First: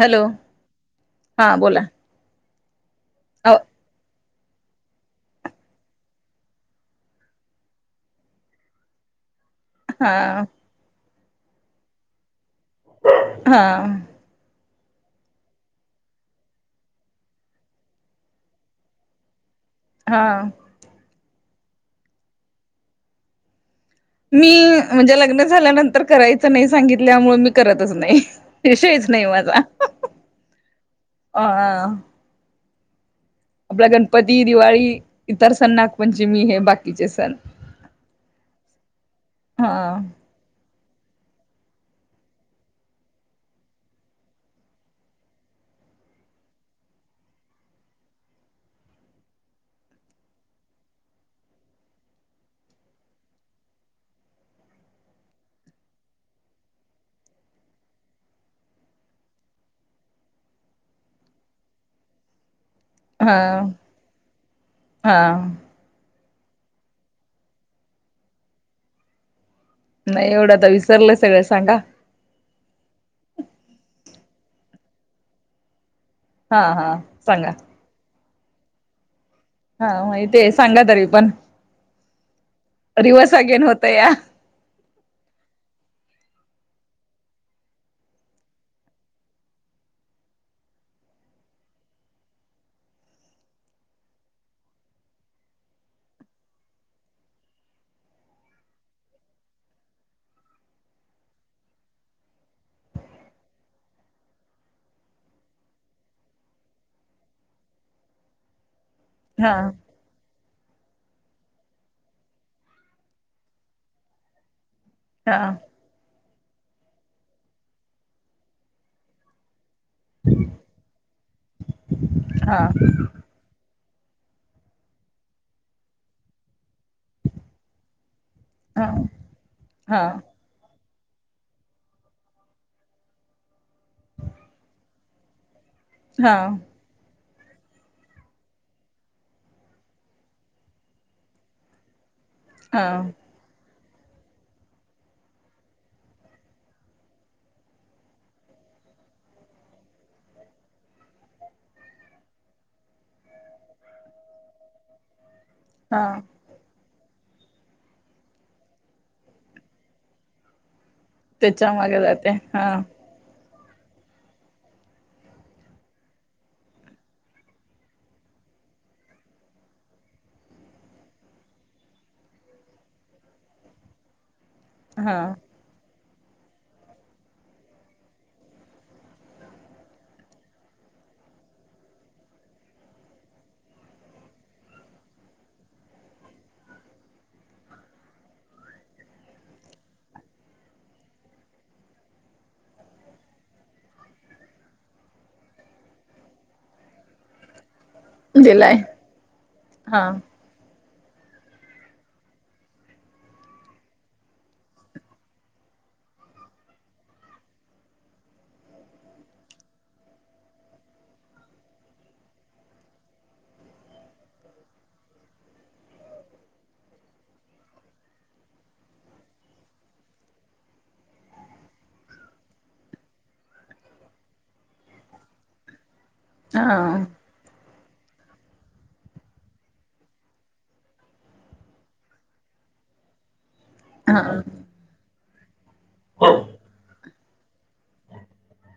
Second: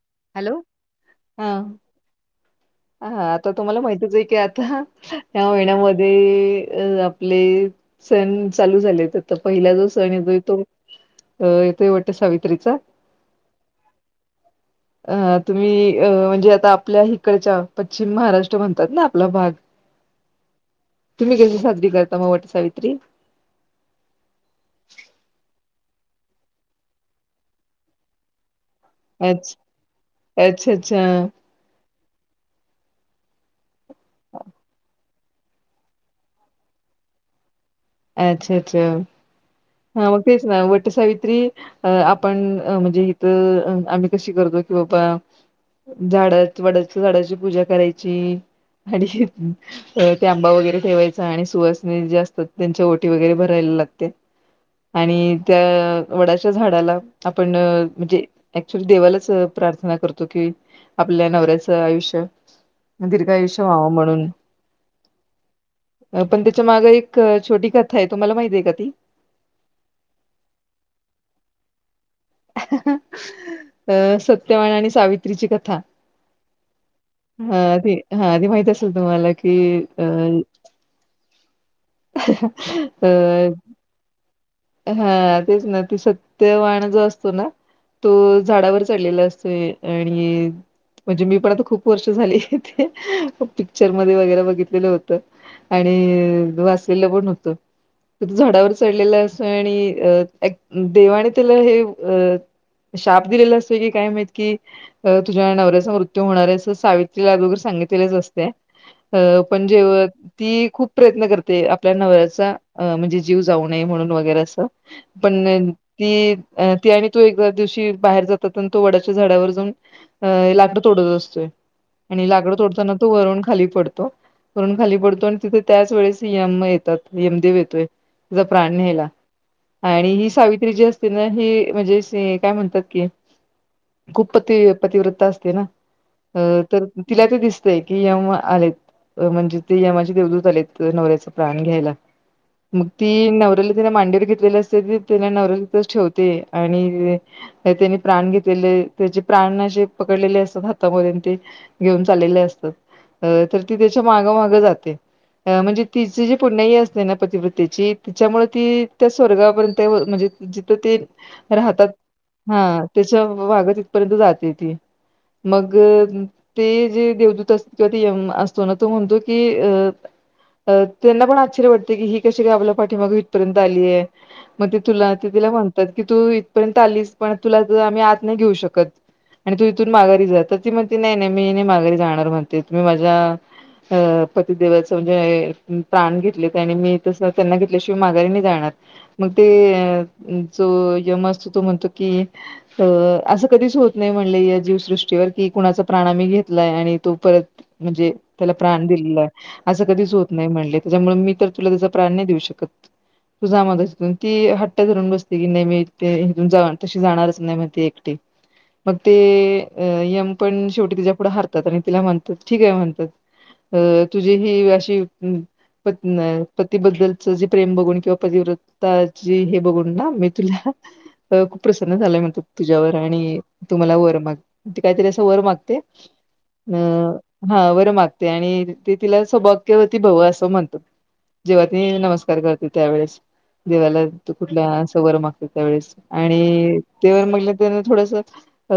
Hello हा बोला. हा आता अ तुम्हाला माहितच आहे की आता ह्या महिन्यामध्ये आपले सण चालू झालेत आता. पहिला जो सण हा सण येतोय तो येतोय वाटत सावित्रीचा. हां अ तुम्ही अ म्हणजे आता आपल्या हिकडच्या पश्चिम महाराष्ट्र म्हणतात ना आपला भाग. हां तुम्ही कशी साजरी करता म वाट सावित्री? मी म्हणजे लग्न झाल्यानंतर करायचं नाही सांगितल्यामुळे मी करतच नाही विषयच नाही अच्छ माझा अच्छा अच्छा आ. आपल्या गणपती दिवाळी इतर सण नागपंचमी हे बाकीचे सण अच्छा अच्छा हा मग तेच ना वट्ट सावित्री अ आपण म्हणजे इथं अ आम्ही कशी करतो कि बाबा झाड वडाच्या झाडाची पूजा करायची आणि शे अ ते आंबा वगैरे ठेवायचा आणि सुहसनी जे असतात त्यांच्या ओटी वगैरे भरायला लागते. आणि त्या वडाच्या झाडाला आपण म्हणजे ऍक्च्युली देवालाच प्रार्थना करतो कि आपल्या नवऱ्याचं आयुष्य दिर्घा हा आयुष्य व्हाव म्हणून. हा पण त्याच्या मागे एक छोटी कथा आहे तुम्हाला माहिती आहे का ती? नाही एवढा तर विसरलंय सगळ्या सांगा. अ सत्यवान आणि सावित्रीची कथा. हा हा सांगा हा ती हा ती माहित असेल तुम्हाला कि हा अ माहिती आहे सांगा तरी पण अ तया हा तेच ना ते सत्यवाण जो असतो ना तो झाडावर चढलेला असतोय आणि म्हणजे मी पण आता खूप वर्ष झाले ते पिक्चर मध्ये वगैरे बघितलेलं होतं. आणि वासेला पण होतं तिथं झाडावर चढलेलं अस तोय आणि अ ऍक देवाने त्याला हे अ शाप दिलेला असतोय की काय माहित की तुझ्या नवऱ्याचा मृत्यू होणार आहे असं सावित्रीला अगोदर सांगितलेच असते अ हा पण जेव ती खूप प्रयत्न करते आपल्या नवऱ्याचा अ म्हणजे जीव जाऊ नये म्हणून नु वगैरे असं हा पण ती अ ती आणि तो एकदा दिवशी बाहेर जातात आन तो वडाच्या झाडावर जाऊन अ लाकडं तोडत असतोय आणि लाकडं हा हा तोडताना तो वरून खाली पडतो. वरून खाली पडतो आणि तिथे त्याच वेळेस यम येतात यमदेव येतोय तिचा प्राण न्यायला हा आणि ही सावित्री जी असते ना ही म्हणजे से काय म्हणतात की खूप पती पतिव्रता असते ना हा अ तर तिला ते दिसतय की यम आलेत म्हणजे ते यमाचे देवदूत आलेत नवऱ्याचा प्राण घ्यायला मग हा ती नव तिने मांडीवर घेतलेले असते ती तिज्या नवऱ्याला तिथच ठेवते आणि तर त्यानी प्राण घेतलेले त्याचे प्राण अशे पकडलेले असतात हातामध्ये आणि ते घेऊन चाललले असतात अ तर ती त्याच्या मागं मागं जाते अ म्हणजे हा तिचे जे पुण्याई असते ना पतिव्रवतेेची तिच्यामुळे ती त्या स्वर्गापर्यंत म म्हणजे जिथं ते त्याच्या राहतात मागे जाते हा त्याच्या मगं तीथपर्यंत जाते ती मग ते जे देवदूत असत्या किंवा ते यम असतो ना तो म्हणतो की अ त्यांना पण आश्चर्य वाटतं की ही गं कशी काय आपल्या पाठीमागं इथ पर्यंत आलिये मग ते तुला हा ते तिला म्हण तात की तू इथपर्यंत आलीस पण तुला तर आम्ही आत नाही घेऊ शकत आणि तू इथून माघारी जा तर ती म्हणती नाही नाही मी माघारी जाणार म्हणते तुम्ही माझ्या अ पतिदेवाचा म्हणजे प्राण घेतलेत आणि मी तसं त्यांना घेतल्या शि मी माघारी नाही जाणार. मग ते जो यम असतो तो म्हणतो की तर अस कधीच होत नाही म्हणले, या जीवसृष्टीवर की कुणाचा प्राण आम्ही घेतलाय आणि तो परत म्हणजे त्याला दिलाय प्राण दिला आहे अस हा कधीच होत नाही म्हणले त्याच्यामुळे मी तर तुला त्याचा प्राण नाही देऊ शकत. तु जा मग इथून ती हट्ट धरून बसते की नाही मी इथून तशी जाणारच नाही म्हणते एकटी मग ते यम पण शेवटी तिच्या पुुढ हारतात आणि तिला म्हणतात ठीक आहे म्हणतात. अ तुझी ही अशी प पतीबद्दलच जे प्रेम बघून किंवा पतिव्रताची हे बघून ना मी तुला खूप प्रसन्न झालोय म्हणतात तुझ्यावर आणि तु मला वर माग. ती काहीतरी अस वर मागते हा अ हा वर मागते आणि ते तिला सौभाग्यवती भव अस म्हणतात. जेव्हा ती नमस्कार स्कार करते त्यावेेळेस देवाला हा तू कुठला असा वर मागते त्यावेळेस आणि तेव्हा म्हणले त्यांना थोडस अ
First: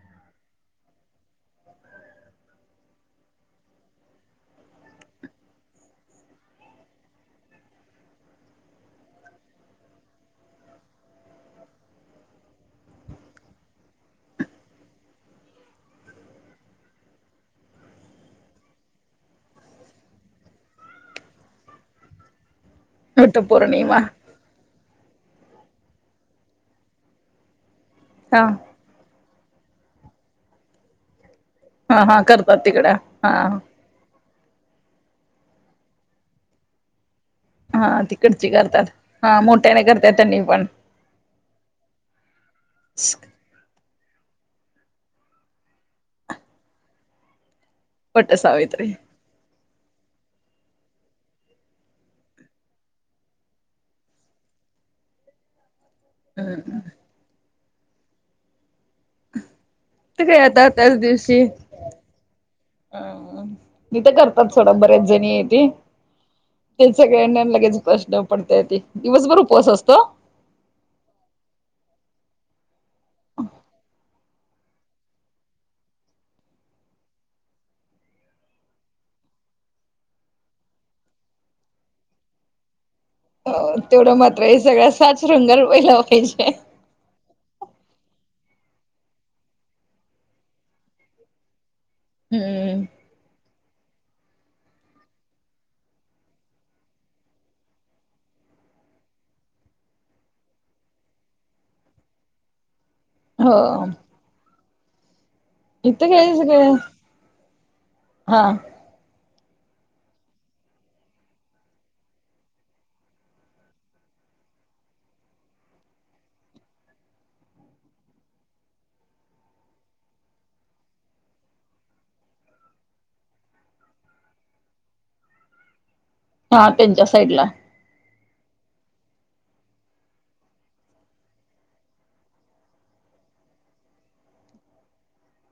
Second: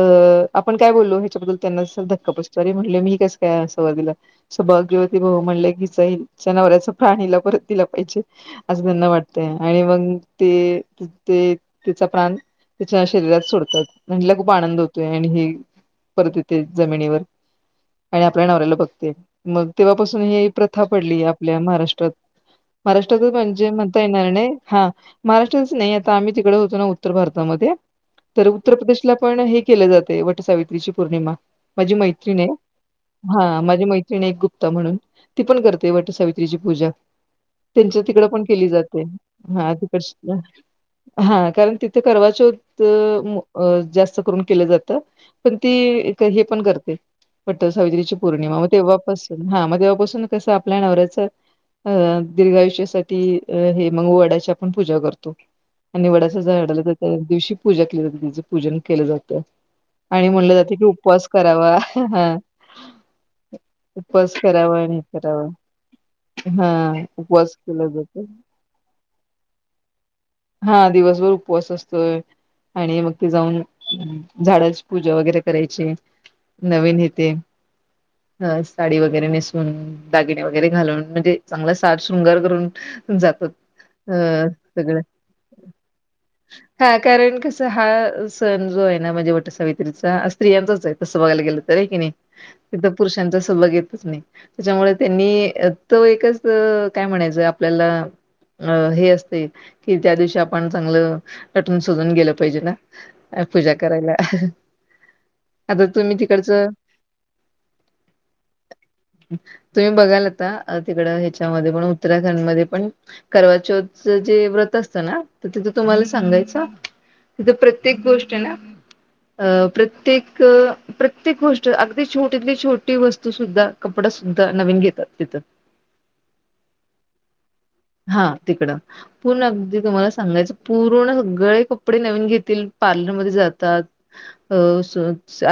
आपण काय बोललो ह्याच्याबद्दल त्यांना धक्का बसतो अरे म्हणले मी कस काय असा वर दिला. सौभाग्यवती भव म्हणले कि हिच्या हिच्या नवऱ्याचा प्राण हिला परत दिला पाहिजे. अस त्यांना वाटतय आणि मग ते ते तिचा प्राण त्याच्या शरीरात सोडतात मग हीला खूप आनंद होतोय आणि हे परत येतोय जमिनीवर. आणि आपल्या नवऱ्याला बघते मग तेव्हापासून ही प्रथा पडली आपल्या महाराष्ट्रात. महाराष्ट्रातच वट म्हणजे पौर्णिमा म्हणता येणार नाही. हा महाराष्ट्रातच नाही आता आम्ही तिकड होतो ना उत्तर भारतामध्ये हा तर उत्तर प्रदेश पण हे केल जातय वट सावित्रीची पौर्णिमा. माझी हा हा मैत्रिणी आहे करतात तिकडं हा माझी मैत्रिणी आहे एक गुप म्हणून ती पण करते वट सावित्रीची पूजा. हा त्यांच्या तिकड पण तिकडची केली करतात जाते हा मोठ्याने करतात त्यांनी [unintelligible] पण हां कारण तिथे करवा चौत अ जास्त करून केल जात पण ती हे पण करते. वट सावित्रीची वट पौर्णिमा, मग सावित्री तेव्हापासून हा मग तेव्हापासून कस आपल्या नवऱ्याच अ दीर्घायुष्यासाठी साठी हे मग वडाची आपण पूजा करतो. आणि वडाच्या हम्म झाडाला तर त्या दिवशी पूजा केली जात त्याच पूजन केल जात. ते आणि काय म्हणल आता जात की त्याच उपवास करावा हां हां हां इथ करतात सोडा बऱ्याच जणी येते. हां [unintelligible] लगेच कष्ट पडत्याती दिवसभर उपवास असतो? हा दिवसभर उपवास असतोय, आणि मग ते जाऊन झाडाची पूजा वगैरे करायची नवीन हे ते. साडी वगैरे नेसून, दागिने वगैरे घालून, म्हणजे चांगलाच साज शृंगार करून जातात तेवढ अ मात्रय सगळा साज शृंगार पहिला पाहिजे. हा कारण कस हा सण जो आहे ना म्हणजे वट सावित्रीचा स्त्रियांचाच आहे तस बघायला गेल तर आहे की नाही. हम्म तिथ पुरुषांचा सहभाग येतच नाही, त्याच्यामुळ त्यांनी तो एकच [unintelligible] काय म्हणायच आपल्याला. अ हे असतय कि त्या दिवशी आपण चांगल नटून सजून गेल पाहिजे ना? अ पूजा हो करायला. आता इथं तुम्ही काय सगळे तिकडचं हा तुम्ही बघाल आता ते तिकडं ह्याच्यामध्ये पण उत्तराखंड मध्ये पण करवचौथ जे व्रत असतं ना तर तिथं तुम्हाला सांगायचं तिथं प्रत्येक गोष्ट ना अ प्रत्येक प्रत्येक गोष्ट अगदी छोटीतली छोटी वस्तू सुद्धा कपडं सुद्धा नवीन घेतात तिथं. हा त्यांच्या साईड ला. हा तिकडं. पूर्ण अगदी तुम्हाला सांगायचं पूर्ण सगळे कपडे नवीन घेतील पार्लरमध्ये जातात अ सो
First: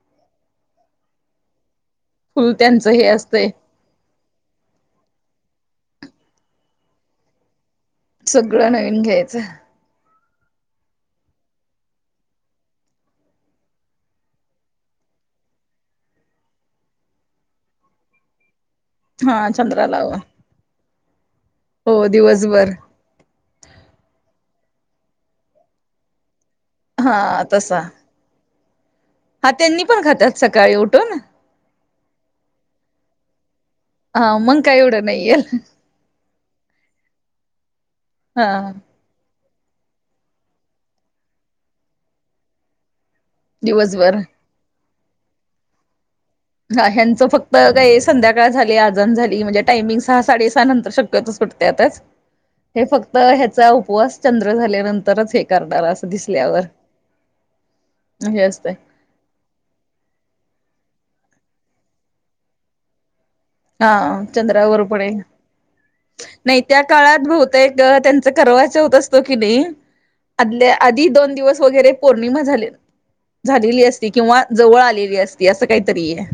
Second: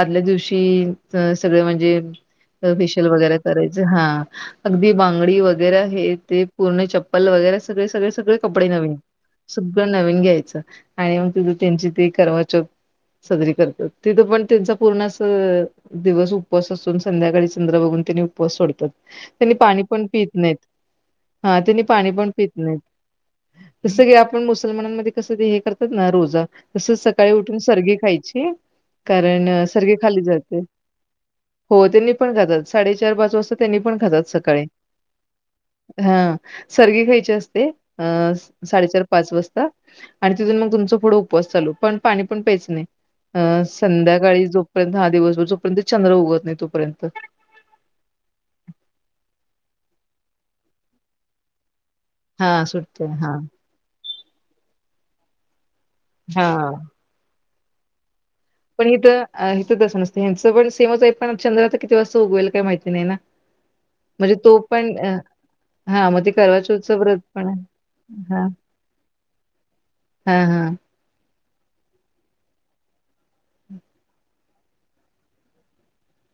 आदल्या दिवशी अ स सगळं म्हणजे फुल त्यांचं फेशियल हे वगैरे असतंय कराय जे हा अगदी बांगडी वगैरे हे ते पूर्ण चप्पल वगैरे सगळे सगळे सगळे कपडे सगळं नवीन घ्यायचं सगळं नवीन घ्यायचं आणि मग तिजं त्यांची ते कारवाचौथ साजरी करतात तिथं पण त्यांचा पूर्ण असं दिवस उपवास असून संध्याकाळी चंद्र बघून त्यानी उपवास सोडतात. हा त्यांनी पाणी पण चंद्रलाव पित नाहीत हा त्यांनी पाणी पण पित दिवसभर नाहीत. जसं की आपण मुसलमानांमध्ये कसं हे करतात ना रोजा तसच हा सकाळी उठून तसा सर्गी खायची कारण हा त्यांनी सर्गी पण खाली खातात जाते. सकाळी उठून हो त्यांनी पण खातात साडेचार पाच वाजता त्यांनी पण खातात हा मग सकाळी. काय एवढं नाही येल. हा सर्गी खायची असते अ हा साडेचार पाच वाजता आणि तिथून मग तुमचा पुढं उपवास चालू पण पाणी पण प्यायच नाही. अ दिवसभर संध्याकाळी जोपर्यंत दहा दिवसर जोपर्यंत चंद्र उगत नाही हा तोपर्यंत. ह्यांचं फक् बघाय संध्याकाळ झाली आजन झाली म्हणजे टायमिंग सहा साडे सहा नंतर शक्यतच पटते त्यातच हा हे सुटते फक्त हा. ह्याचा उपवास चंद्र झाल्यानंतरच हे करणार असं दिसल्यावर हा. हे असतय. हे तर अ हे तसं नसते ह्यांचा पण सेमच आहे पण चंद्रा तर किती वाजता उगवेल काही माहिती नाही ना. हा म्हणजे तो चंद्रावर पण अ आहे हा म ते नाही त्या करवाचौथच व्रत काळात पण बहुतेक आहे त्यांचं हा हा. म्हणले आदी दोन दिवस वगैरे पौर्णिमा झाले. झालेली असती किंवा जवळ आलेली असती असं काहीतरी ये.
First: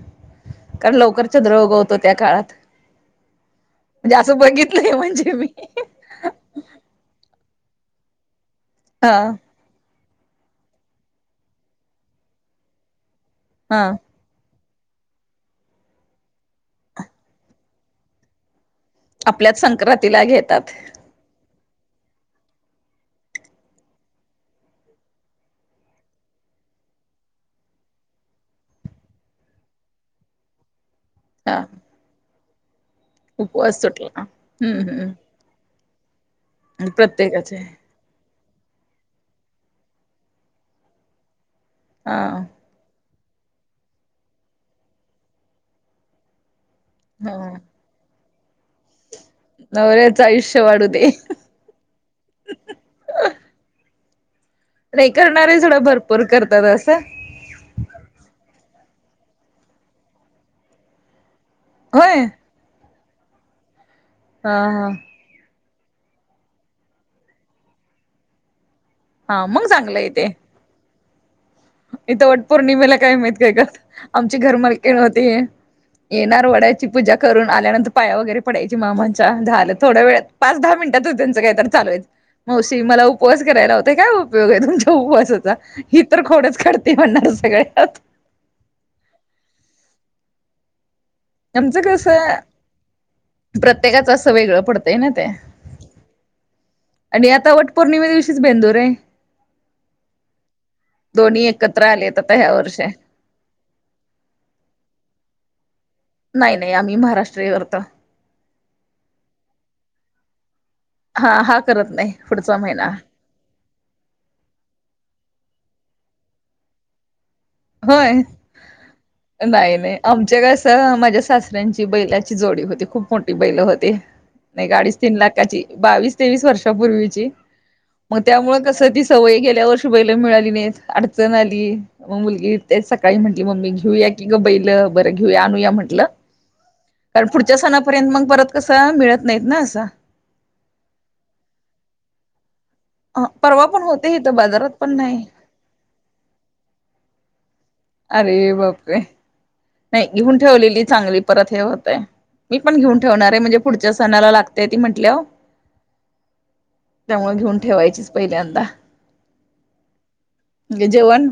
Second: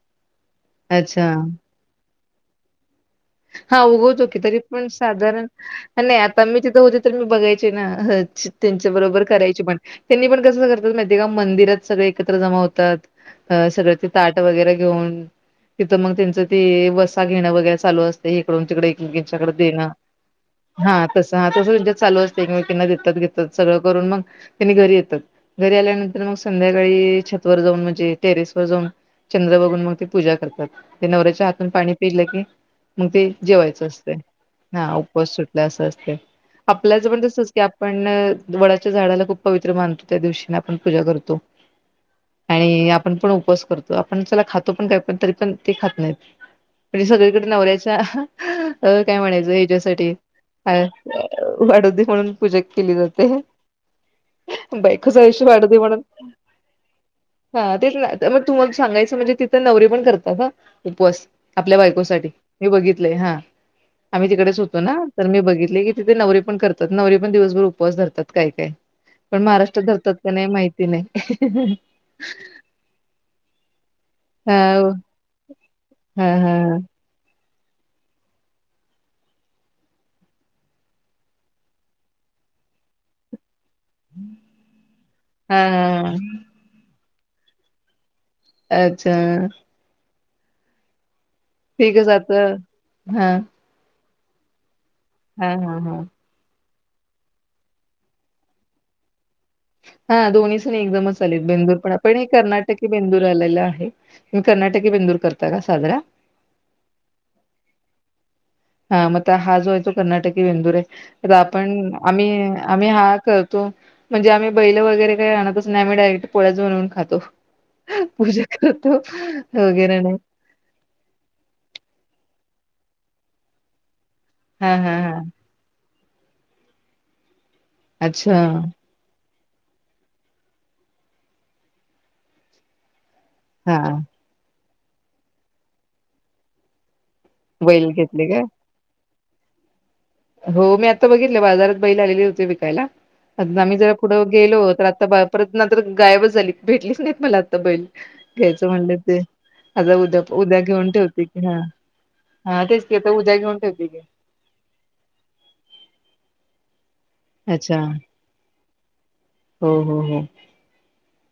कारण लवकर अच्छा. चंद्र उगवतो त्या काळात. हा म्हणजे उगवतो की असं तरी पण बघितलंय म्हणजे साधारण मी हा नाही आता मी तिथं होते तर मी बघायचे ना त्यांच्या हा अच बरोबर करायची पण. त्यांनी पण कसं करतात माहिती आहे का मंदिरात सगळं एकत्र जमा होतात हा सगळं ताट वगैरे घेऊन तिथं मंग त्यांच ते वसा घेणं वगैरे चालू अस इकडून तिकडं एकीएकीच्याकडे आपल्याच देणे संक्रांतीला घेतात हा तस हा तसं त्यांच्यात चालू असतेय एकमेकींना देतात घेतात सगळं करून मग त्यांनी घरी येतात. घरी आल्यानंतर मग संध्याकाळी छत वर जाऊन म्हणजे टेरेस वर जाऊन चंद्र बघून मग ते पूजा करतात ते नवऱ्याच्या हा हातून पाणी पिलं की मग ते उपवास जेवायचं असतंय सुटला हम्म हा हम्म उपवास सुटला असं असतंय आपल्याच पण तसच प्रत्येकाचे की आ पण वडाच्या झाडाला खूप पवित्र मानतो त्या दिवशीने आपण पूजा करतो. हा. आणि आपण पण उपवास करतो आपण चला खातो पण काय पण तरी पण ते खात नाहीत. म्हणजे सगळीकडे हा नवऱ्याच्या अ काय म्हणायच हेच्यासाठी नवऱ्याचं आयुष्य वाढू दे वाढू दे म्हणून पूजा केली जाते. नाही बायकोच आयुष्य करणारे वाढू दे जण म्हणून भरपूर करतात अस हा तेच ना मग तुम्हाला सांगायच म्हणजे तिथ नवरे पण करतात हा उपवास आपल्या होय बायकोसाठी मी बघितलय हां आम्ही हा तिकडेच होतो हा ना. तर मी बघितलय की तिथे नवरे पण करातात नवरे पण दिवसभर उपवास धरतात काय काय. पण हा मग महाराष्ट्रात चांगलं धरतात येते का नाही माहिती नाही. इथं वट पौर्णिमेला काही माहित काय करतात आमची घर हा मालकीन होती हा येणार हा वडाची पूजा करून आल्यानंतर पाया वगैरे पडायची मामांच्या झाल थोड्या वेळात पाच दहा मिनिटातच त्यांच काय तर चालू व्हायच. मावशी मला उपवास कराय लावता ते काय उपयोग आहे तुमच्या उवासाचा हा ही हा तर खोडच काढते म्हणणार सगळ्यात. अच्छा आमच कस ठीकच आता हा प्रत्येकाच अस वेगळ पडतय ना ते. हां हां हां आणि आता वट पौर्णिमेच्या दिवशीच बेंदूर आहे. हा दोन्ही सण एकदमच आलेत दोन्ही बेंदूर एकत्र पण. पण आलेत हे आता ह्या वर्षी कर्नाटकी बेंदूर [unintelligible] आहे तुम्ही कर्नाटकी बेंदूर करता का साजरा? नाही नाही आम्ही महाराष्ट्रीय करतो. हा मग हा जो आहे तो कर्नाटकी बेंदुर आहे आता हा हा आपण करत नाही आम्ही पुढचा आम्ही महिना हा कर म्हणजे आम्ही बैल वगैरे काय आणतच नाही आम्ही डायरेक्ट पोळ्याच बनवून खातो. होय पूजा करतो [unintelligible] तर माझ्या सासऱ्यांची बैलाची जोडी होती खूप मोठी बैल होती. नाही हा हा गाडीच तीन हा लाखाची बावीस तेवीस वर्षापूर्वीची मग अच्छा त्यामुळे कस दि सवयी गेल्या वर्षी बैल मिळाली नाहीत अडचण आली मग मुलगी ते सकाळी म्हंटली मम्मी हा घेऊया की ग बैल बर घेऊया आणनुया म्हटल. कारण पुढच्या बैल सणापर्यंत घेतले मग काय परत कस मिळत नाहीत ना अस. हो मी आत्ता बघितले बाजारात बैल आलेली होते विकायला. अ, परवा आम्ही पण जरा पुढ होते इथं गेलो बाजारात तर पण आता नाही परत ना तर गायबच झाली भेटलीच नाहीत मला आत्ता बैल, अरे घ्यायचं म्हणलं बापरे. ते आता नाही उद्या घेऊन उद्या ठेवलेली घेऊन चांगली ठेवते की परत हा हे होतय, मी हा पण तेच की घेऊन आता ठेवणार उद्या आहे घेऊन म्हणजे ठेवते पुढच्या की. सणाला लागत ते ती म्हंटल्यावर त्यामुळ घेऊन अच्छा ठेवायची पहिल्यांदा. हो हो हो जेवण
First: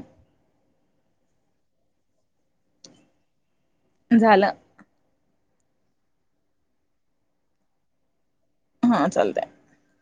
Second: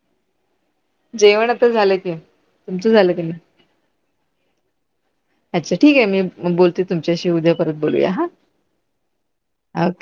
जेवण आता झाल की. तुमच झाल की नाही? झाल. अच्छा ठीक आहे मी बोलते तुमच्याशी उद्या परत बोलूया हा. हां चालतय. ओके